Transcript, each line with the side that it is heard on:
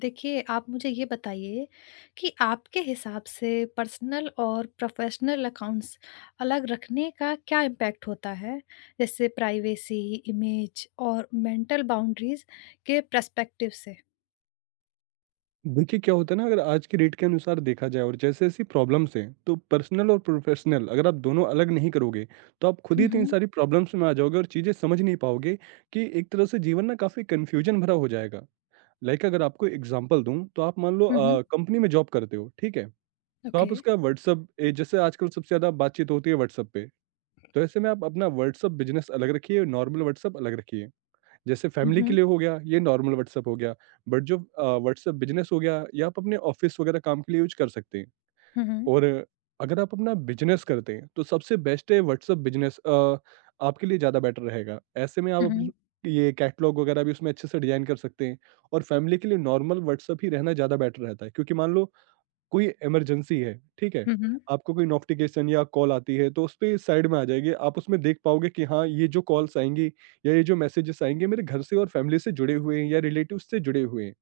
left: देखिए, आप मुझे ये बताइए कि आपके हिसाब से पर्सनल और प्रोफ़ेशनल अकाउंट्स अलग रखने का क्या इम्पैक्ट होता है? जैसे प्राइवेसी, इमेज और मेंटल बाउंड्रीज़ के पर्सपेक्टिव से?
right: देखिए, क्या होता है ना, अगर आज की रेट के अनुसार देखा जाए और जैसे ऐसी प्रॉब्लम्स हैं, तो पर्सनल और प्रोफेशनल अगर आप दोनों अलग नहीं करोगे तो आप खुद ही
left: हुँ,
right: इतनी
left: हुँ।
right: सारी प्रॉब्लम्स में आ जाओगे और चीज़ें समझ नहीं पाओगे कि एक तरह से जीवन ना काफ़ी कन्फ्यूजन भरा हो जाएगा। लाइक, अगर आपको एग्जाम्पल दूँ तो आप मान लो,
left: हुँ, हुँ।
right: कंपनी में जॉब करते हो, ठीक है। तो
left: ओके।
right: आप उसका व्हाट्सअप, जैसे आजकल सबसे ज़्यादा बातचीत होती है व्हाट्सअप पे, तो ऐसे में आप अपना व्हाट्सअप बिजनेस अलग रखिए और नॉर्मल व्हाट्सअप अलग रखिए। जैसे
left: हुँ,
right: फैमिली के
left: हुँ।
right: लिए हो गया ये नॉर्मल व्हाट्सएप हो गया, बट जो व्हाट्सएप बिजनेस हो गया ये आप अपने ऑफिस वगैरह काम के लिए यूज कर सकते हैं।
left: हुँ, हुँ।
right: और अगर आप अपना बिजनेस करते हैं तो सबसे बेस्ट है व्हाट्सएप बिजनेस, आपके लिए ज़्यादा बेटर रहेगा। ऐसे में आप
left: हुँ, हुँ।
right: ये कैटलॉग वगैरह भी उसमें अच्छे से डिजाइन कर सकते हैं। और फैमिली के लिए नॉर्मल व्हाट्सएप ही रहना ज़्यादा बेटर रहता है, क्योंकि मान लो कोई इमरजेंसी है, ठीक है?
left: हुँ, हुँ।
right: आपको कोई नोटिफ़िकेशन या कॉल आती है तो उसपे साइड में आ जाएगी। आप उसमें देख पाओगे कि हाँ, ये जो कॉल्स आएँगी या ये जो मैसेजेस आएँगे मेरे घर से और फैमिली से जुड़े हुए हैं या रिलेटिव्स से जुड़े हुए हैं।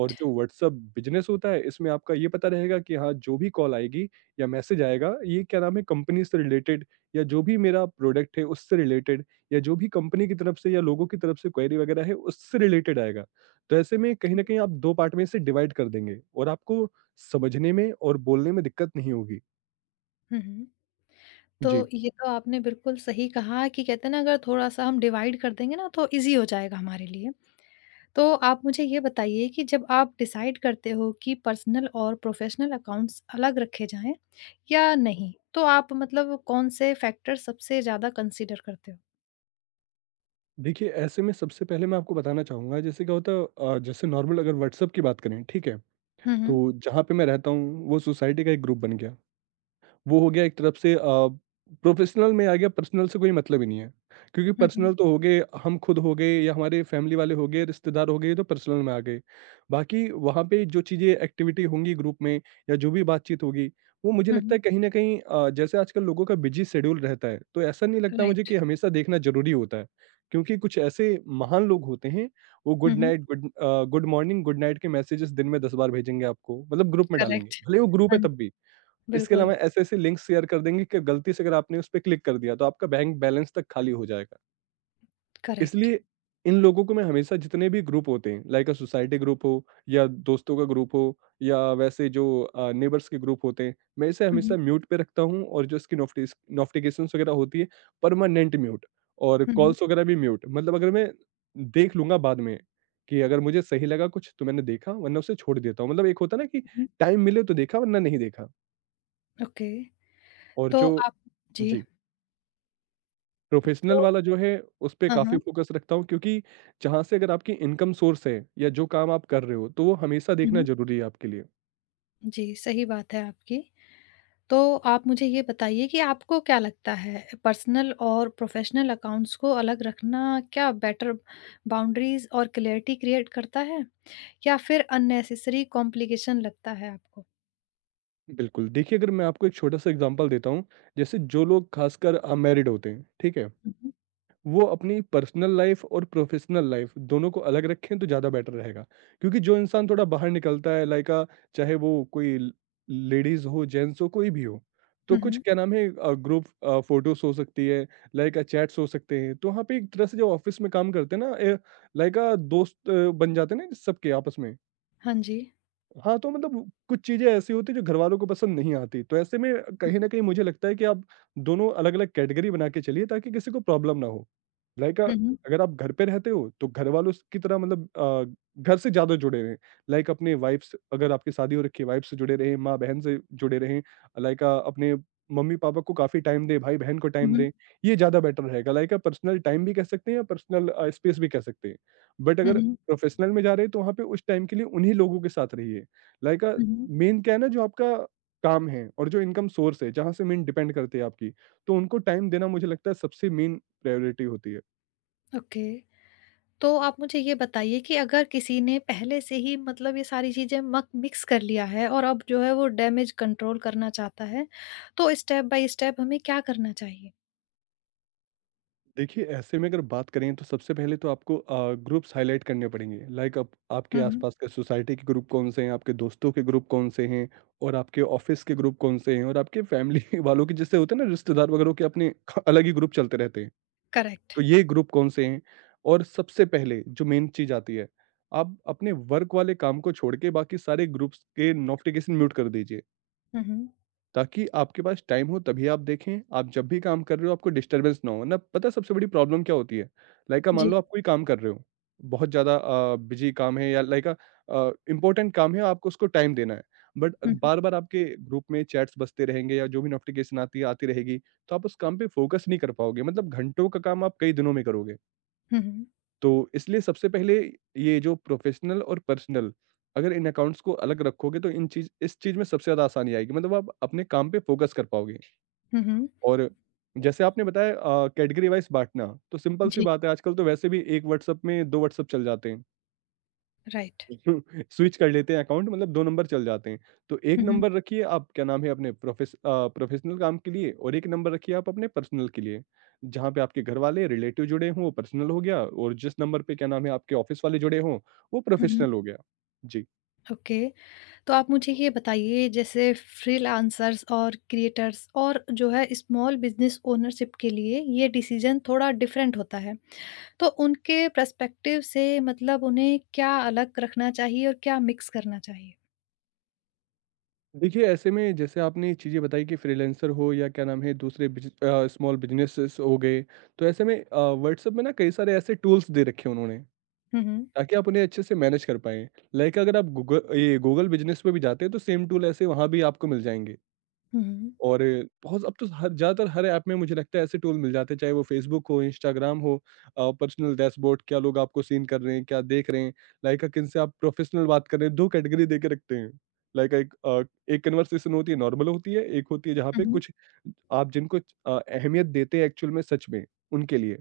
right: और जो व्हाट्सएप बिज़नेस होता है, इसमें आपका ये पता रहेगा कि हाँ, जो भी कॉल आएगी या मैसेज आएगा, ये क्या नाम है, कंपनी से रिलेटेड, या जो भी मेरा प्रोडक्ट है उससे रिलेटेड, या जो भी कंपनी की तरफ से या लोगों की तरफ से क्वेरी वगैरह है, उससे रिलेटेड आएगा। तो ऐसे में कहीं
left: ओके।
right: न कहीं आप 2 पार्ट में इसे डिवाइड कर देंगे और आपको समझने में और बोलने में दिक्कत नहीं होगी।
left: हुँ, हुँ। तो
right: जी।
left: ये तो आपने बिल्कुल सही कहा कि कहते हैं ना अगर थोड़ा-सा हम डिवाइड कर देंगे ना तो ईज़ी हो जाएगा हमारे लिए। तो आप मुझे ये बताइए कि जब आप डिसाइड करते हो कि पर्सनल और प्रोफेशनल अकाउंट्स अलग रखे जाएं या नहीं, तो आप मतलब कौन से फैक्टर सबसे ज़्यादा कंसीडर करते हो?
right: देखिए, ऐसे में सबसे पहले मैं आपको बताना चाहूँगा जैसे क्या होता है, जैसे नॉर्मल अगर व्हाट्सएप की बात करें, ठीक है?
left: हुँ, हुँ।
right: तो जहाँ पे मैं रहता हूँ, वो सोसाइटी का एक ग्रुप बन गया। वो हो गया एक तरफ से, प्रोफ़ेशनल में आ गया, पर्सनल से कोई मतलब ही नहीं है। क्योंकि
left: हुँ, हुँ।
right: पर्सनल तो हो गए, हम खुद हो गए या हमारे फैमिली वाले हो गए, रिश्तेदार हो गए, ये तो पर्सनल में आ गए। बाकी वहाँ पे जो चीज़ें एक्टिविटी होंगी ग्रुप में या जो भी बातचीत होगी, वो मुझे
left: हुँ,
right: लगता है
left: हुँ।
right: कहीं न कहीं, जैसे आजकल लोगों का बिज़ी शेड्यूल रहता है, तो ऐसा नहीं लगता मुझे
left: राइट।
right: कि हमेशा देखना ज़रूरी होता है। क्योंकि कुछ ऐसे महान लोग होते हैं, वो
left: हुँ,
right: गुड
left: हुँ।
right: Night, good morning, good night के मैसेजेस दिन में 10 बार भेजेंगे आपको, मतलब ग्रुप में डालेंगे,
left: करेक्ट।
right: भले ही वो ग्रुप है
left: हाँ जी,
right: तब भी। इसके
left: बिल्कुल,
right: अलावा ऐसे-ऐसे लिंक्स शेयर कर देंगे कि गलती से अगर आपने उस पे क्लिक कर दिया तो आपका बैंक बैलेंस तक खाली हो जाएगा।
left: करेक्ट।
right: इसलिए इन लोगों को, मैं हमेशा जितने भी ग्रुप होते हैं, लाइक अ सोसाइटी ग्रुप हो या दोस्तों का ग्रुप हो या वैसे जो नेबर्स के ग्रुप होते हैं, मैं इसे
left: हुँ,
right: हमेशा
left: हुँ।
right: म्यूट पे रखता हूँ। और जो इसकी नोटिस नोटिफिकेशंस वगैरह होती है, परमानेंट म्यूट। और
left: हुँ, हुँ।
right: कॉल्स वगैरह भी म्यूट, मतलब अगर मैं देख लूँगा बाद में, कि अगर मुझे सही लगा कुछ तो मैंने देखा वरना उसे छोड़ देता हूँ। मतलब एक होता है ना कि
left: हुँ,
right: टाइम मिले तो देखा वरना नहीं देखा।
left: ओके।
right: और
left: तो
right: जो
left: आप जी,
right: जी। प्रोफेशनल
left: तो
right: वाला जो है, उसपे
left: हाँ,
right: काफ़ी
left: हाँ।
right: फ़ोकस रखता हूँ, क्योंकि जहाँ से अगर आपकी इनकम सोर्स है या जो काम आप कर रहे हो, तो वो हमेशा
left: हुँ,
right: देखना
left: हुँ।
right: ज़रूरी है आपके लिए।
left: जी, सही बात है आपकी। तो आप मुझे ये बताइए कि आपको क्या लगता है पर्सनल और प्रोफेशनल अकाउंट्स को अलग रखना क्या बेटर बाउंड्रीज और क्लैरिटी क्रिएट करता है या फिर अननेसेसरी कॉम्प्लिकेशन लगता है आपको?
right: बिल्कुल। देखिए, अगर मैं आपको एक छोटा-सा एग्ज़ाम्पल देता हूँ, जैसे जो लोग ख़ासकर अनमैरिड होते हैं, ठीक है?
left: हुँ।
right: वो अपनी पर्सनल लाइफ और प्रोफेशनल लाइफ दोनों को अलग रखें तो ज़्यादा बेटर रहेगा। क्योंकि जो इंसान थोड़ा बाहर निकलता है, चाहे वो कोई ल लेडीज़ हो, जेंट्स हो, कोई भी हो। तो
left: हुँ,
right: कुछ
left: हुँ।
right: क्या नाम है, ग्रुप, फ़ोटोज़ हो सकती है, चैट्स हो सकते हैं। तो वहाँ पे एक तरह से जो ऑफ़िस में काम करते हैं ना, ए दोस्त बन जाते हैं ना सबके आपस में।
left: हाँ जी।
right: हाँ। तो मतलब कुछ चीज़ें ऐसी होती हैं जो घरवालों को पसंद नहीं आती, तो ऐसे में कहीं न कहीं मुझे लगता है कि आप दोनों अलग-अलग कैटेगरी बना के चलिए, ताकि किसी को प्रॉब्लम ना हो। लाइक अ,
left: हुँ, हुँ।
right: अगर आप घर पे रहते हो तो घरवालों स की तरह, मतलब घर से ज़्यादा जुड़े रहें। लाइक, अपने वाइफ से, अगर आपकी शादी हो रखी है, वाइफ से जुड़े रहें, माँ-बहन से जुड़े रहें, अपने मम्मी-पापा को काफ़ी टाइम दें, भाई-बहन को
left: हुँ,
right: टाइम
left: हुँ,
right: दें, ये ज़्यादा बेटर रहेगा। पर्सनल टाइम भी कह सकते हैं या पर्सनल स्पेस भी कह सकते हैं। बट अगर
left: हुँ।
right: प्रोफ़ेशनल में जा रहे हैं तो वहाँ पे उस टाइम के लिए उन्हीं लोगों के साथ रहिए। लाइक अ,
left: हुँ, हुँ।
right: मेन क्या है ना, जो आपका काम है और जो इनकम सोर्स है जहाँ से मेन डिपेंड करती है आपकी, तो उनको टाइम देना मुझे लगता है सबसे मेन प्रायोरिटी होती है।
left: ओके। तो आप मुझे ये बताइए कि अगर किसी ने पहले से ही मतलब ये सारी चीज़ें मक मिक्स कर लिया है और अब जो है वो डैमेज कंट्रोल करना चाहता है, तो स्टेप बाय स्टेप हमें क्या करना चाहिए?
right: देखिए, ऐसे में अगर बात करें तो सबसे पहले तो आपको, ग्रुप्स हाइलाइट करने पड़ेंगे। लाइक, आप आपके
left: हुँ, हुँ।
right: आसपास के सोसाइटी के ग्रुप कौन से हैं, आपके दोस्तों के ग्रुप कौन से हैं और आपके ऑफ़िस के ग्रुप कौन से हैं, और आपके फैमिली वालों के, जैसे होते हैं ना रिश्तेदार वगैरह के, अपने ख अलग ही ग्रुप चलते रहते हैं।
left: करेक्ट।
right: तो ये ग्रुप कौन से हैं, और सबसे पहले जो मेन चीज़ आती है, आप अपने वर्क वाले काम को छोड़ के बाकी सारे ग्रुप्स के नोटिफ़िकेशन म्यूट कर दीजिए,
left: हुँ, हुँ।
right: ताकि आपके पास टाइम हो तभी आप देखें। आप जब भी काम कर रहे हो आपको डिस्टर्बेंस ना हो, ना, पता है सबसे बड़ी प्रॉब्लम क्या होती है? मान
left: जी।
right: लो आप कोई काम कर रहे हो, बहुत ज़्यादा बिज़ी काम है, या इम्पोर्टेंट काम है, आपको उसको टाइम देना है, बट
left: हुँ, हुँ।
right: बार-बार आपके ग्रुप में चैट्स बजते रहेंगे या जो भी नोटिफ़िकेशन आती है आती रहेगी, तो आप उस काम पे फ़ोकस नहीं कर पाओगे, मतलब घंटों का काम आप कई दिनों में करोगे।
left: हुँ, हुँ।
right: तो इसलिए सबसे पहले, ये जो प्रोफेशनल और पर्सनल, अगर इन अकाउंट्स को अलग रखोगे तो इन चीज इस चीज में सबसे ज्यादा आसानी आएगी, मतलब आप अपने काम पे फोकस कर पाओगे।
left: हुँ, हुँ।
right: और जैसे आपने बताया, कैटेगरी वाइज बांटना, तो सिंपल सी
left: जी,
right: बात है, आजकल तो वैसे भी एक व्हाट्सएप में दो व्हाट्सएप चल जाते हैं।
left: राइट।
right: स्विच कर लेते हैं अकाउंट, मतलब 2 नंबर चल जाते हैं। तो 1
left: हुँ, हुँ।
right: नंबर रखिए आप, क्या नाम है, अपने प्रोफेशनल काम के लिए, और 1 नंबर रखिए आप अपने पर्सनल के लिए। जहाँ पे आपके घरवाले, रिलेटिव जुड़े हों, वो पर्सनल हो गया, और जिस नंबर पे क्या नाम है आपके ऑफ़िस वाले जुड़े हों, वो
left: हुँ, हुँ।
right: प्रोफेशनल हो गया। जी।
left: ओके, तो आप मुझे ये बताइए जैसे फ्रीलांसर्स और क्रिएटर्स और जो है स्मॉल बिज़नेस ओनरशिप के लिए ये डिसीज़न थोड़ा डिफरेंट होता है। तो उनके पर्सपेक्टिव से मतलब उन्हें क्या अलग रखना चाहिए और क्या मिक्स करना चाहिए?
right: देखिए, ऐसे में जैसे आपने चीज़ें बताई कि फ्रीलांसर हो या क्या नाम है, दूसरे स्मॉल बिज़नेसेस हो गए, तो ऐसे में व्हाट्सऐप में ना कई सारे ऐसे टूल्स दे रखे हैं उन्होंने,
left: हुँ, हुँ।
right: ताकि आप उन्हें अच्छे से मैनेज कर पाएँ। लाइक, अगर आप गूग ये गूगल बिज़नेस पे भी जाते हैं तो सेम टूल ऐसे वहाँ भी आपको मिल जाएँगे।
left: हुँ, हुँ।
right: और बहुत, अब तो हर, ज़्यादातर हर ऐप में मुझे लगता है ऐसे टूल मिल जाते हैं, चाहे वो फ़ेसबुक हो, इंस्टाग्राम हो, पर्सनल डैशबोर्ड, क्या लोग आपको सीन कर रहे हैं, क्या देख रहे हैं, लाइक किनसे आप प्रोफेशनल बात कर रहे हैं, 2 कैटेगरी देके रखते हैं। लाइक एक कन्वर्सेशन होती है, नॉर्मल होती है, एक होती है जहाँ
left: हुँ,
right: पे
left: हुँ।
right: कुछ आप जिनको अहमियत देते हैं, एक्चुअल में सच में, उनके लिए।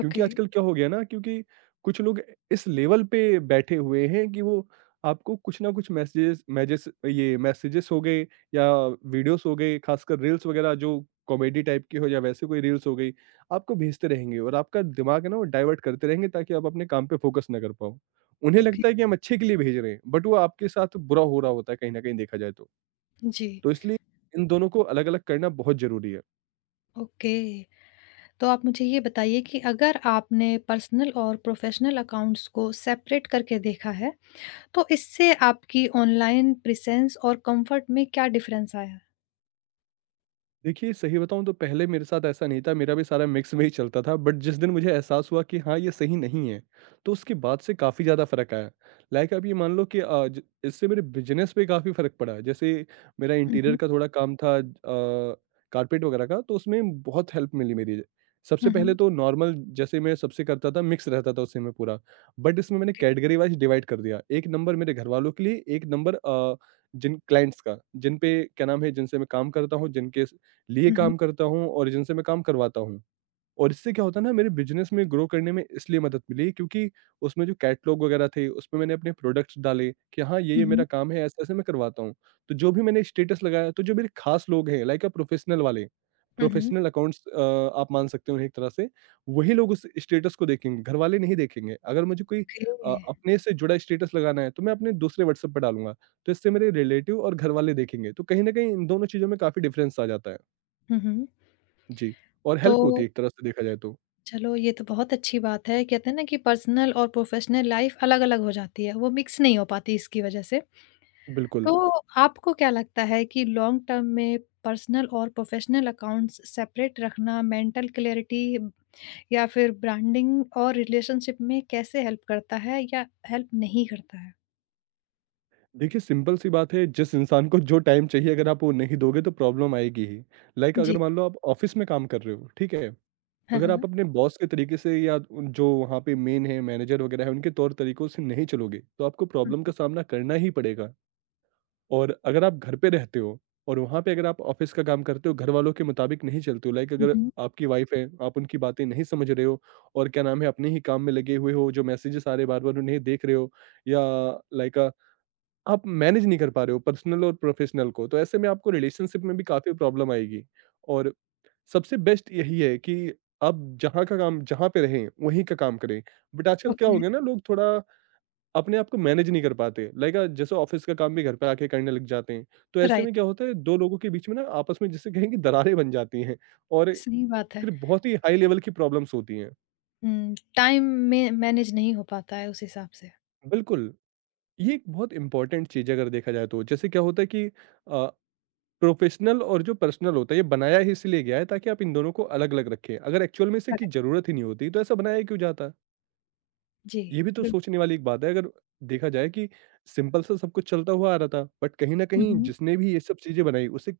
right: क्योंकि
left: ओके,
right: आजकल क्या हो गया ना, क्योंकि कुछ लोग इस लेवल पे बैठे हुए हैं कि वो आपको कुछ ना कुछ मैसेजेस, मैजेस ये मैसेजेस हो गए या वीडियोस हो गए, खासकर रील्स वगैरह जो कॉमेडी टाइप की हो या वैसे कोई रील्स हो गई, आपको भेजते रहेंगे, और आपका दिमाग है ना, वो डाइवर्ट करते रहेंगे, ताकि आप अपने काम पे फोकस ना कर पाओ। उन्हें
left: ओके।
right: लगता है कि हम अच्छे के लिए भेज रहे हैं, बट वो आपके साथ बुरा हो रहा होता है, कहीं ना कहीं देखा जाए तो।
left: जी,
right: तो इसलिए इन दोनों को अलग अलग करना बहुत जरूरी है।
left: ओके। तो आप मुझे ये बताइए कि अगर आपने पर्सनल और प्रोफेशनल अकाउंट्स को सेपरेट करके देखा है, तो इससे आपकी ऑनलाइन प्रेज़ेंस और कंफर्ट में क्या डिफ़रेंस आया?
right: देखिए, सही बताऊँ तो पहले मेरे साथ ऐसा नहीं था, मेरा भी सारा मिक्स में ही चलता था, बट जिस दिन मुझे एहसास हुआ कि हाँ, ये सही नहीं है, तो उसके बाद से काफ़ी ज़्यादा फ़र्क आया। लाइक, आप ये मान लो कि अ, ज इससे मेरे बिज़नेस पे काफ़ी फ़र्क पड़ा। जैसे मेरा
left: हुँ,
right: इंटीरियर
left: हुँ।
right: का थोड़ा काम था, कारपेट वगैरह का, तो उसमें बहुत हेल्प मिली मेरी। सबसे
left: हुँ,
right: पहले
left: हुँ।
right: तो नॉर्मल जैसे मैं सबसे करता था, मिक्स रहता था, उससे मैं पूरा, बट इसमें मैंने
left: ओके।
right: कैटेगरी वाइज़ डिवाइड कर दिया। एक नंबर मेरे घरवालों के लिए, एक नंबर जिन क्लाइंट्स का, जिन पे क्या नाम है, जिनसे मैं काम करता हूँ, जिनके लिए
left: हुँ, हुँ।
right: काम करता हूँ और जिनसे मैं काम करवाता हूँ। और इससे क्या होता है ना मेरे बिज़नेस में ग्रो करने में इसलिए मदद मिली क्योंकि उसमें जो कैटलॉग वगैरह थे, उसमें मैंने अपने प्रोडक्ट्स डाले कि हाँ,
left: हुँ,
right: ये-ये
left: हुँ।
right: मेरा काम है, ऐसे-ऐसे मैं करवाता हूँ। तो जो भी मैंने स्टेटस लगाया, तो जो मेरे खास लोग हैं लाइक प्रोफ़ेशनल वाले,
left: हुँ, हुँ।
right: प्रोफ़ेशनल अकाउंट्स आप मान सकते हो उन्हें एक तरह से, वही लोग उस स्टेटस को देखेंगे, घरवाले नहीं देखेंगे। अगर मुझे कोई
left: ओके।
right: अपने से जुड़ा स्टेटस लगाना है, तो मैं अपने दूसरे व्हाट्सएप पे डालूँगा। तो इससे मेरे रिलेटिव और घरवाले देखेंगे। तो कहीं न कहीं इन दोनों चीज़ों में काफ़ी डिफ़रेंस आ जाता है।
left: हुँ, हुँ।
right: जी, और हेल्प होती
left: तो
right: है एक तरह से देखा जाए तो।
left: चलो ये तो बहुत अच्छी बात है। कहते हैं ना कि पर्सनल और प्रोफेशनल लाइफ़ अलग-अलग हो जाती है, वो मिक्स नहीं हो पाती इसकी वज़ह से। तो
right: बिल्कुल।
left: आपको क्या लगता है कि लॉन्ग टर्म में पर्सनल और प्रोफेशनल अकाउंट्स सेपरेट रखना मेंटल क्लैरिटी या फिर ब्रांडिंग और रिलेशनशिप में कैसे हेल्प करता है या हेल्प नहीं करता है?
right: देखिए सिंपल सी बात है जिस इंसान को जो टाइम चाहिए अगर आप वो नहीं दोगे तो प्रॉब्लम आएगी ही। लाइक अगर
left: जी,
right: मान लो आप ऑफ़िस में काम कर रहे हो, ठीक है?
left: हाँ,
right: अगर आप
left: हाँ।
right: अपने बॉस के तरीके से या उन जो वहाँ पे मेन है मैनेजर वगैरह है उनके तौर तरीकों से नहीं चलोगे, तो आपको
left: हुँ,
right: प्रॉब्लम का सामना करना ही पड़ेगा। और अगर आप घर पे रहते हो और वहाँ पे अगर आप ऑफिस का काम करते हो, घर वालों के मुताबिक नहीं चलते हो, लाइक
left: हुँ,
right: अगर
left: हुँ।
right: आपकी वाइफ है, आप उनकी बातें नहीं समझ रहे हो और क्या नाम है, अपने ही काम में लगे हुए हो, जो मैसेजेस आ रहे हैं बार-बार उन्हें देख रहे हो या लाइक अ, आप मैनेज नहीं कर पा रहे हो पर्सनल और प्रोफेशनल को, तो ऐसे में आपको रिलेशनशिप में भी काफ़ी प्रॉब्लम आएगी। और सबसे बेस्ट यही है कि आप जहाँ का काम जहाँ पे रहें, वहीं का काम करें। बट आजकल क्या हो
left: ओके,
right: गया ना, लोग थोड़ा अपने आप को मैनेज नहीं कर पाते। जैसे ऑफ़िस का काम भी घर पे आके करने लग जाते हैं। तो ऐसे में
left: राइट,
right: क्या होता है 2 लोगों के बीच में ना आपस में जिसे कहें कि दरारें बन जाती हैं और
left: सही बात है।
right: फिर बहुत ही हाई लेवल की प्रॉब्लम्स होती हैं।
left: हुँ, टाइम में मैनेज नहीं हो पाता है उस हिसाब से।
right: बिल्कुल, ये एक बहुत इम्पोर्टेंट चीज़ है अगर देखा जाए तो। जैसे क्या होता है अ, प्रोफ़ेशनल और जो पर्सनल होता है ये बनाया ही इसलिए गया है ताकि आप इन दोनों को अलग-अलग रखें। अगर एक्चुअल में इसे की
left: करेक्ट,
right: ज़रूरत ही नहीं होती तो ऐसा बनाया ही क्यों जाता?
left: जी,
right: ये भी तो
left: बिल
right: सोचने वाली एक बात है अगर देखा जाए कि सिंपल सा सब कुछ चलता हुआ आ रहा था बट कहीं ना
left: हुँ,
right: कहीं
left: हुँ।
right: जिसने भी ये सब चीजें बनाई उसे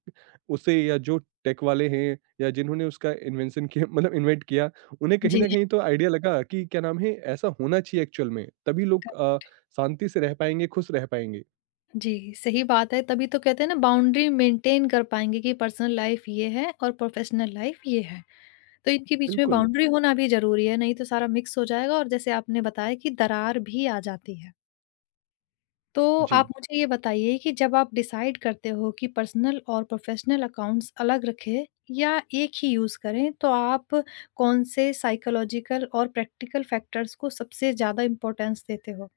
right: उसे या जो टेक वाले हैं या जिन्होंने उसका इन्वेंशन किया मतलब इन्वेंट किया उन्हें कहीं
left: जी,
right: ना कहीं तो आइडिया लगा कि क्या नाम है ऐसा होना चाहिए एक्चुअल में तभी लोग शांति से रह पाएंगे खुश रह पाएंगे
left: जी, सही बात है, तभी तो कहते हैं ना बाउंड्री मेंटेन कर पाएँगे कि पर्सनल लाइफ़ ये है और प्रोफेशनल लाइफ़ ये है। तो इनके बीच में
right: बिल्कुल
left: बाउंड्री होना भी ज़रूरी है, नहीं तो सारा मिक्स हो जाएगा और जैसे आपने बताया कि दरार भी आ जाती है। तो
right: जी
left: आप मुझे ये बताइए कि जब आप डिसाइड करते हो कि पर्सनल और प्रोफेशनल अकाउंट्स अलग रखें या एक ही यूज़ करें, तो आप कौन से साइकोलॉजिकल और प्रैक्टिकल फैक्टर्स को सबसे ज़्यादा इम्पोर्टेंस देते हो?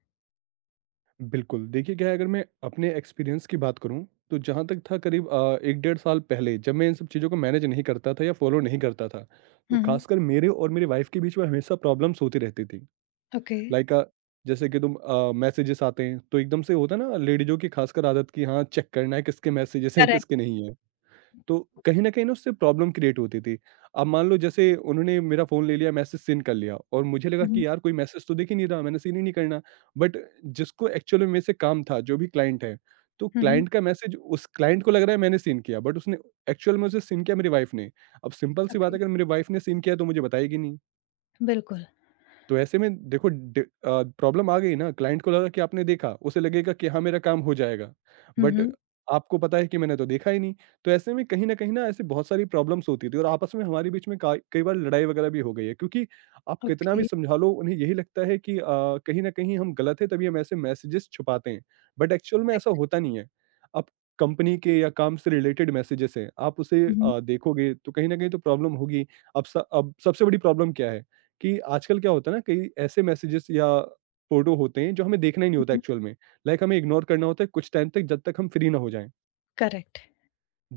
right: बिल्कुल, देखिए क्या है अगर मैं अपने एक्सपीरियंस की बात करूँ, तो जहाँ तक था करीब 1 डेढ़ साल पहले जब मैं इन सब चीज़ों को मैनेज नहीं करता था या फ़ॉलो नहीं करता था, तो
left: हुँ, हुँ,
right: ख़ासकर मेरे और मेरी वाइफ़ के बीच में हमेशा प्रॉब्लम्स होती रहती थी।
left: ओके,
right: लाइक अ, जैसे कि मैसेजेस आते हैं, तो एकदम से होता है ना लेडीज़ों की ख़ासकर आदत कि हाँ, चेक करना है किसके मैसेजेस हैं,
left: करेक्ट,
right: किसके नहीं है। तो कहीं न कहीं ना उससे प्रॉब्लम क्रिएट होती थी। अब मान लो जैसे उन्होंने मेरा फ़ोन ले लिया, मैसेज सीन कर लिया और मुझे लगा
left: हुँ,
right: कि
left: हुँ,
right: यार कोई मैसेज तो दिख ही नहीं रहा, मैंने सीन ही नहीं करना। बट जिसको एक्चुअली मेरे से काम था, जो भी क्लाइंट है, तो
left: हुँ, हुँ,
right: क्लाइंट का मैसेज उस क्लाइंट को लग रहा है मैंने सीन किया बट उसने एक्चुअल में उसे सीन किया मेरी वाइफ़ ने। अब सिंपल सी बात
left: ओके,
right: है अगर मेरी वाइफ़ ने सीन किया तो मुझे बताएगी नहीं।
left: बिल्कुल,
right: तो ऐसे में देखो प्रॉब्लम आ गई ना, क्लाइंट को लगा कि आपने देखा, उसे लगेगा कि हाँ, मेरा काम हो जाएगा,
left: हुँ,
right: बट
left: हुँ,
right: आपको पता है कि मैंने तो देखा ही नहीं। तो ऐसे में कहीं न कहीं ना ऐसी बहुत सारी प्रॉब्लम्स होती थी और आपस में हमारे बीच में काई कई बार लड़ाई वगैरह भी हो गई है क्योंकि आप कितना भी
left: ओके,
right: समझा लो, उन्हें यही लगता है कि कहीं न कहीं हम गलत हैं, तभी हम ऐसे मैसेजेज़ छुपाते हैं, बट एक्चुअल में ऐसा
left: करेक्ट,
right: होता नहीं है। अब कंपनी के या काम से रिलेटेड मैसेजेज़ हैं, आप उसे
left: हुँ, हुँ,
right: अ, देखोगे तो कहीं न कहीं तो प्रॉब्लम होगी। अब सबसे बड़ी प्रॉब्लम क्या है? कि आजकल क्या होता है ना कई ऐसे मैसेजेस या फ़ोटो होते हैं जो हमें देखना ही नहीं
left: हुँ,
right: होता
left: हुँ,
right: एक्चुअल में। लाइक हमें इग्नोर करना होता है कुछ टाइम तक जब तक हम फ्री ना हो जाएँ।
left: करेक्ट,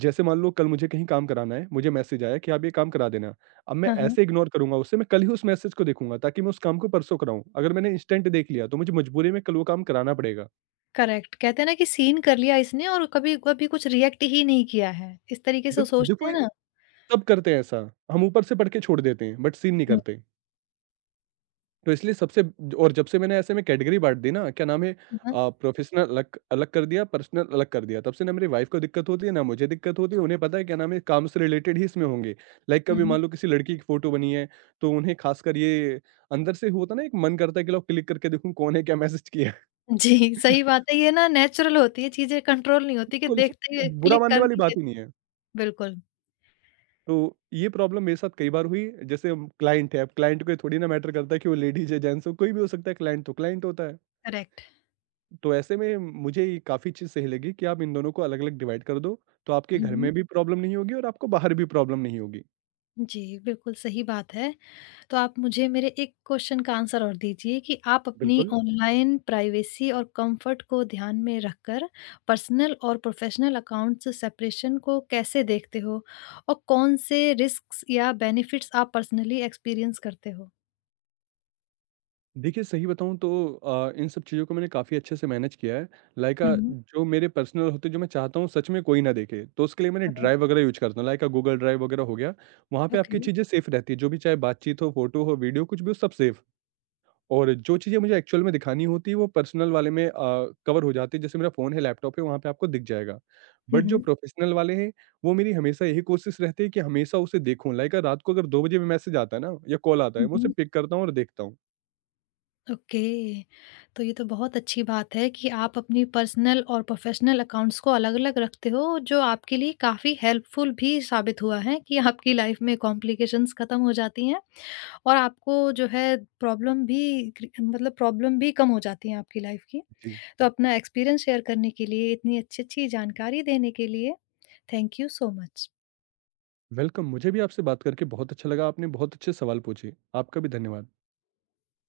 right: जैसे मान लो कल मुझे कहीं काम कराना है, मुझे मैसेज आया कि आप ये काम करा देना। अब मैं
left: हाँ, हाँ,
right: ऐसे इग्नोर करूँगा उसे, मैं कल ही उस मैसेज को देखूँगा ताकि मैं उस काम को परसों कराऊँ। अगर मैंने इंस्टेंट देख लिया तो मुझे मजबूरी में कल वो काम कराना पड़ेगा।
left: करेक्ट, कहते हैं ना कि सीन कर लिया इसने और कभी कभी कुछ रिएक्ट ही नहीं किया है, इस तरीके से
right: बिल्क
left: सोचते
right: देखो
left: हैं
right: ये
left: ना?
right: सब करते हैं ऐसा, हम ऊपर से पढ़ के छोड़ देते हैं बट सीन नहीं
left: हुँ,
right: करते। तो इसलिए सबसे और जब से मैंने ऐसे में कैटेगरी बाँट दी ना, क्या नाम है
left: हाँ, हाँ,
right: प्रोफ़ेशनल अलग अलग कर दिया, पर्सनल अलग कर दिया। तब से ना मेरी वाइफ़ को दिक्कत होती है, ना मुझे दिक्कत होती है। उन्हें पता है क्या नाम है काम से रिलेटेड ही इसमें होंगे। लाइक
left: हुँ,
right: कभी
left: हुँ।
right: मान लो किसी लड़की की फ़ोटो बनी है, तो उन्हें ख़ासकर ये अंदर से होता है ना एक मन करता है कि लाओ क्लिक करके देखूँ कौन है, क्या मैसेज किया है।
left: जी, सही बात है। ये ना नेचुरल होती है, चीज़ें कंट्रोल नहीं होती कि
right: बिल्कुल
left: देखते ही
right: इसमें बुरा
left: क्लिक
right: मानने
left: कर
right: वाली
left: ही
right: बात ही
left: देते
right: नहीं
left: हैं।
right: है।
left: बिल्कुल,
right: तो ये प्रॉब्लम मेरे साथ कई बार हुई। जैसे हम क्लाइंट है, अब क्लाइंट को ये थोड़ी ना मैटर करता है कि वो लेडीज़ है, जेंट्स हो, कोई भी हो सकता है क्लाइंट तो क्लाइंट होता है।
left: करेक्ट।
right: तो ऐसे में मुझे ये काफ़ी चीज़ सही लगी कि आप इन दोनों को अलग-अलग डिवाइड कर दो, तो आपके घर में
left: हुँ,
right: भी प्रॉब्लम नहीं होगी और आपको बाहर भी प्रॉब्लम नहीं होगी।
left: जी, बिल्कुल सही बात है। तो आप मुझे मेरे एक क्वेश्चन का आंसर और दीजिए कि आप अपनी
right: बिल्कुल।
left: ऑनलाइन प्राइवेसी और कम्फ़र्ट को ध्यान में रखकर पर्सनल और प्रोफ़ेशनल अकाउंट्स सेपरेशन को कैसे देखते हो? और कौन से रिस्क्स या बेनिफिट्स आप पर्सनली एक्सपीरियंस करते हो?
right: देखिए, सही बताऊँ तो इन सब चीज़ों को मैंने काफ़ी अच्छे से मैनेज किया है।
left: हुँ, हुँ।
right: जो मेरे पर्सनल होते हैं, जो मैं चाहता हूँ सच में कोई ना देखे, तो उसके लिए मैंने
left: हाँ,
right: ड्राइव वगैरह यूज़ करता हूँ। गूगल ड्राइव वगैरह हो गया, वहाँ पे आपकी
left: ओके।
right: चीज़ें सेफ़ रहती हैं, जो भी चाहे बातचीत हो, फ़ोटो हो, वीडियो कुछ भी हो, सब सेफ़। और जो चीज़ें मुझे एक्चुअल में दिखानी होती है वो पर्सनल वाले में कवर हो जाती है जैसे मेरा फ़ोन है, लैपटॉप है वहाँ पे आपको दिख जाएगा। बट जो
left: हुँ,
right: प्रोफ़ेशनल वाले हैं वो मेरी हमेशा यही कोशिश रहती है कि हमेशा उसे देखूँ लाइक रात को अगर 2 बजे भी मैसेज आता है ना या कॉल आता है मैं उसे
left: हुँ।
right: पिक करता हूँ और देखता हूँ।
left: ओके, तो ये तो बहुत अच्छी बात है कि आप अपनी पर्सनल और प्रोफेशनल अकाउंट्स को अलग-अलग रखते हो जो आपके लिए काफ़ी हेल्पफुल भी साबित हुआ है कि आपकी लाइफ में कॉम्प्लिकेशंस ख़त्म हो जाती हैं और आपको जो है प्रॉब्लम भी मतलब प्रॉब्लम भी कम हो जाती है आपकी लाइफ की।
right: जी।
left: तो अपना एक्सपीरियंस शेयर करने के लिए इतनी अच्छी अच्छी जानकारी देने के लिए thank you so much.
right: Welcome मुझे भी आपसे बात करके बहुत अच्छा लगा। आपने बहुत अच्छे सवाल पूछे। आपका भी धन्यवाद।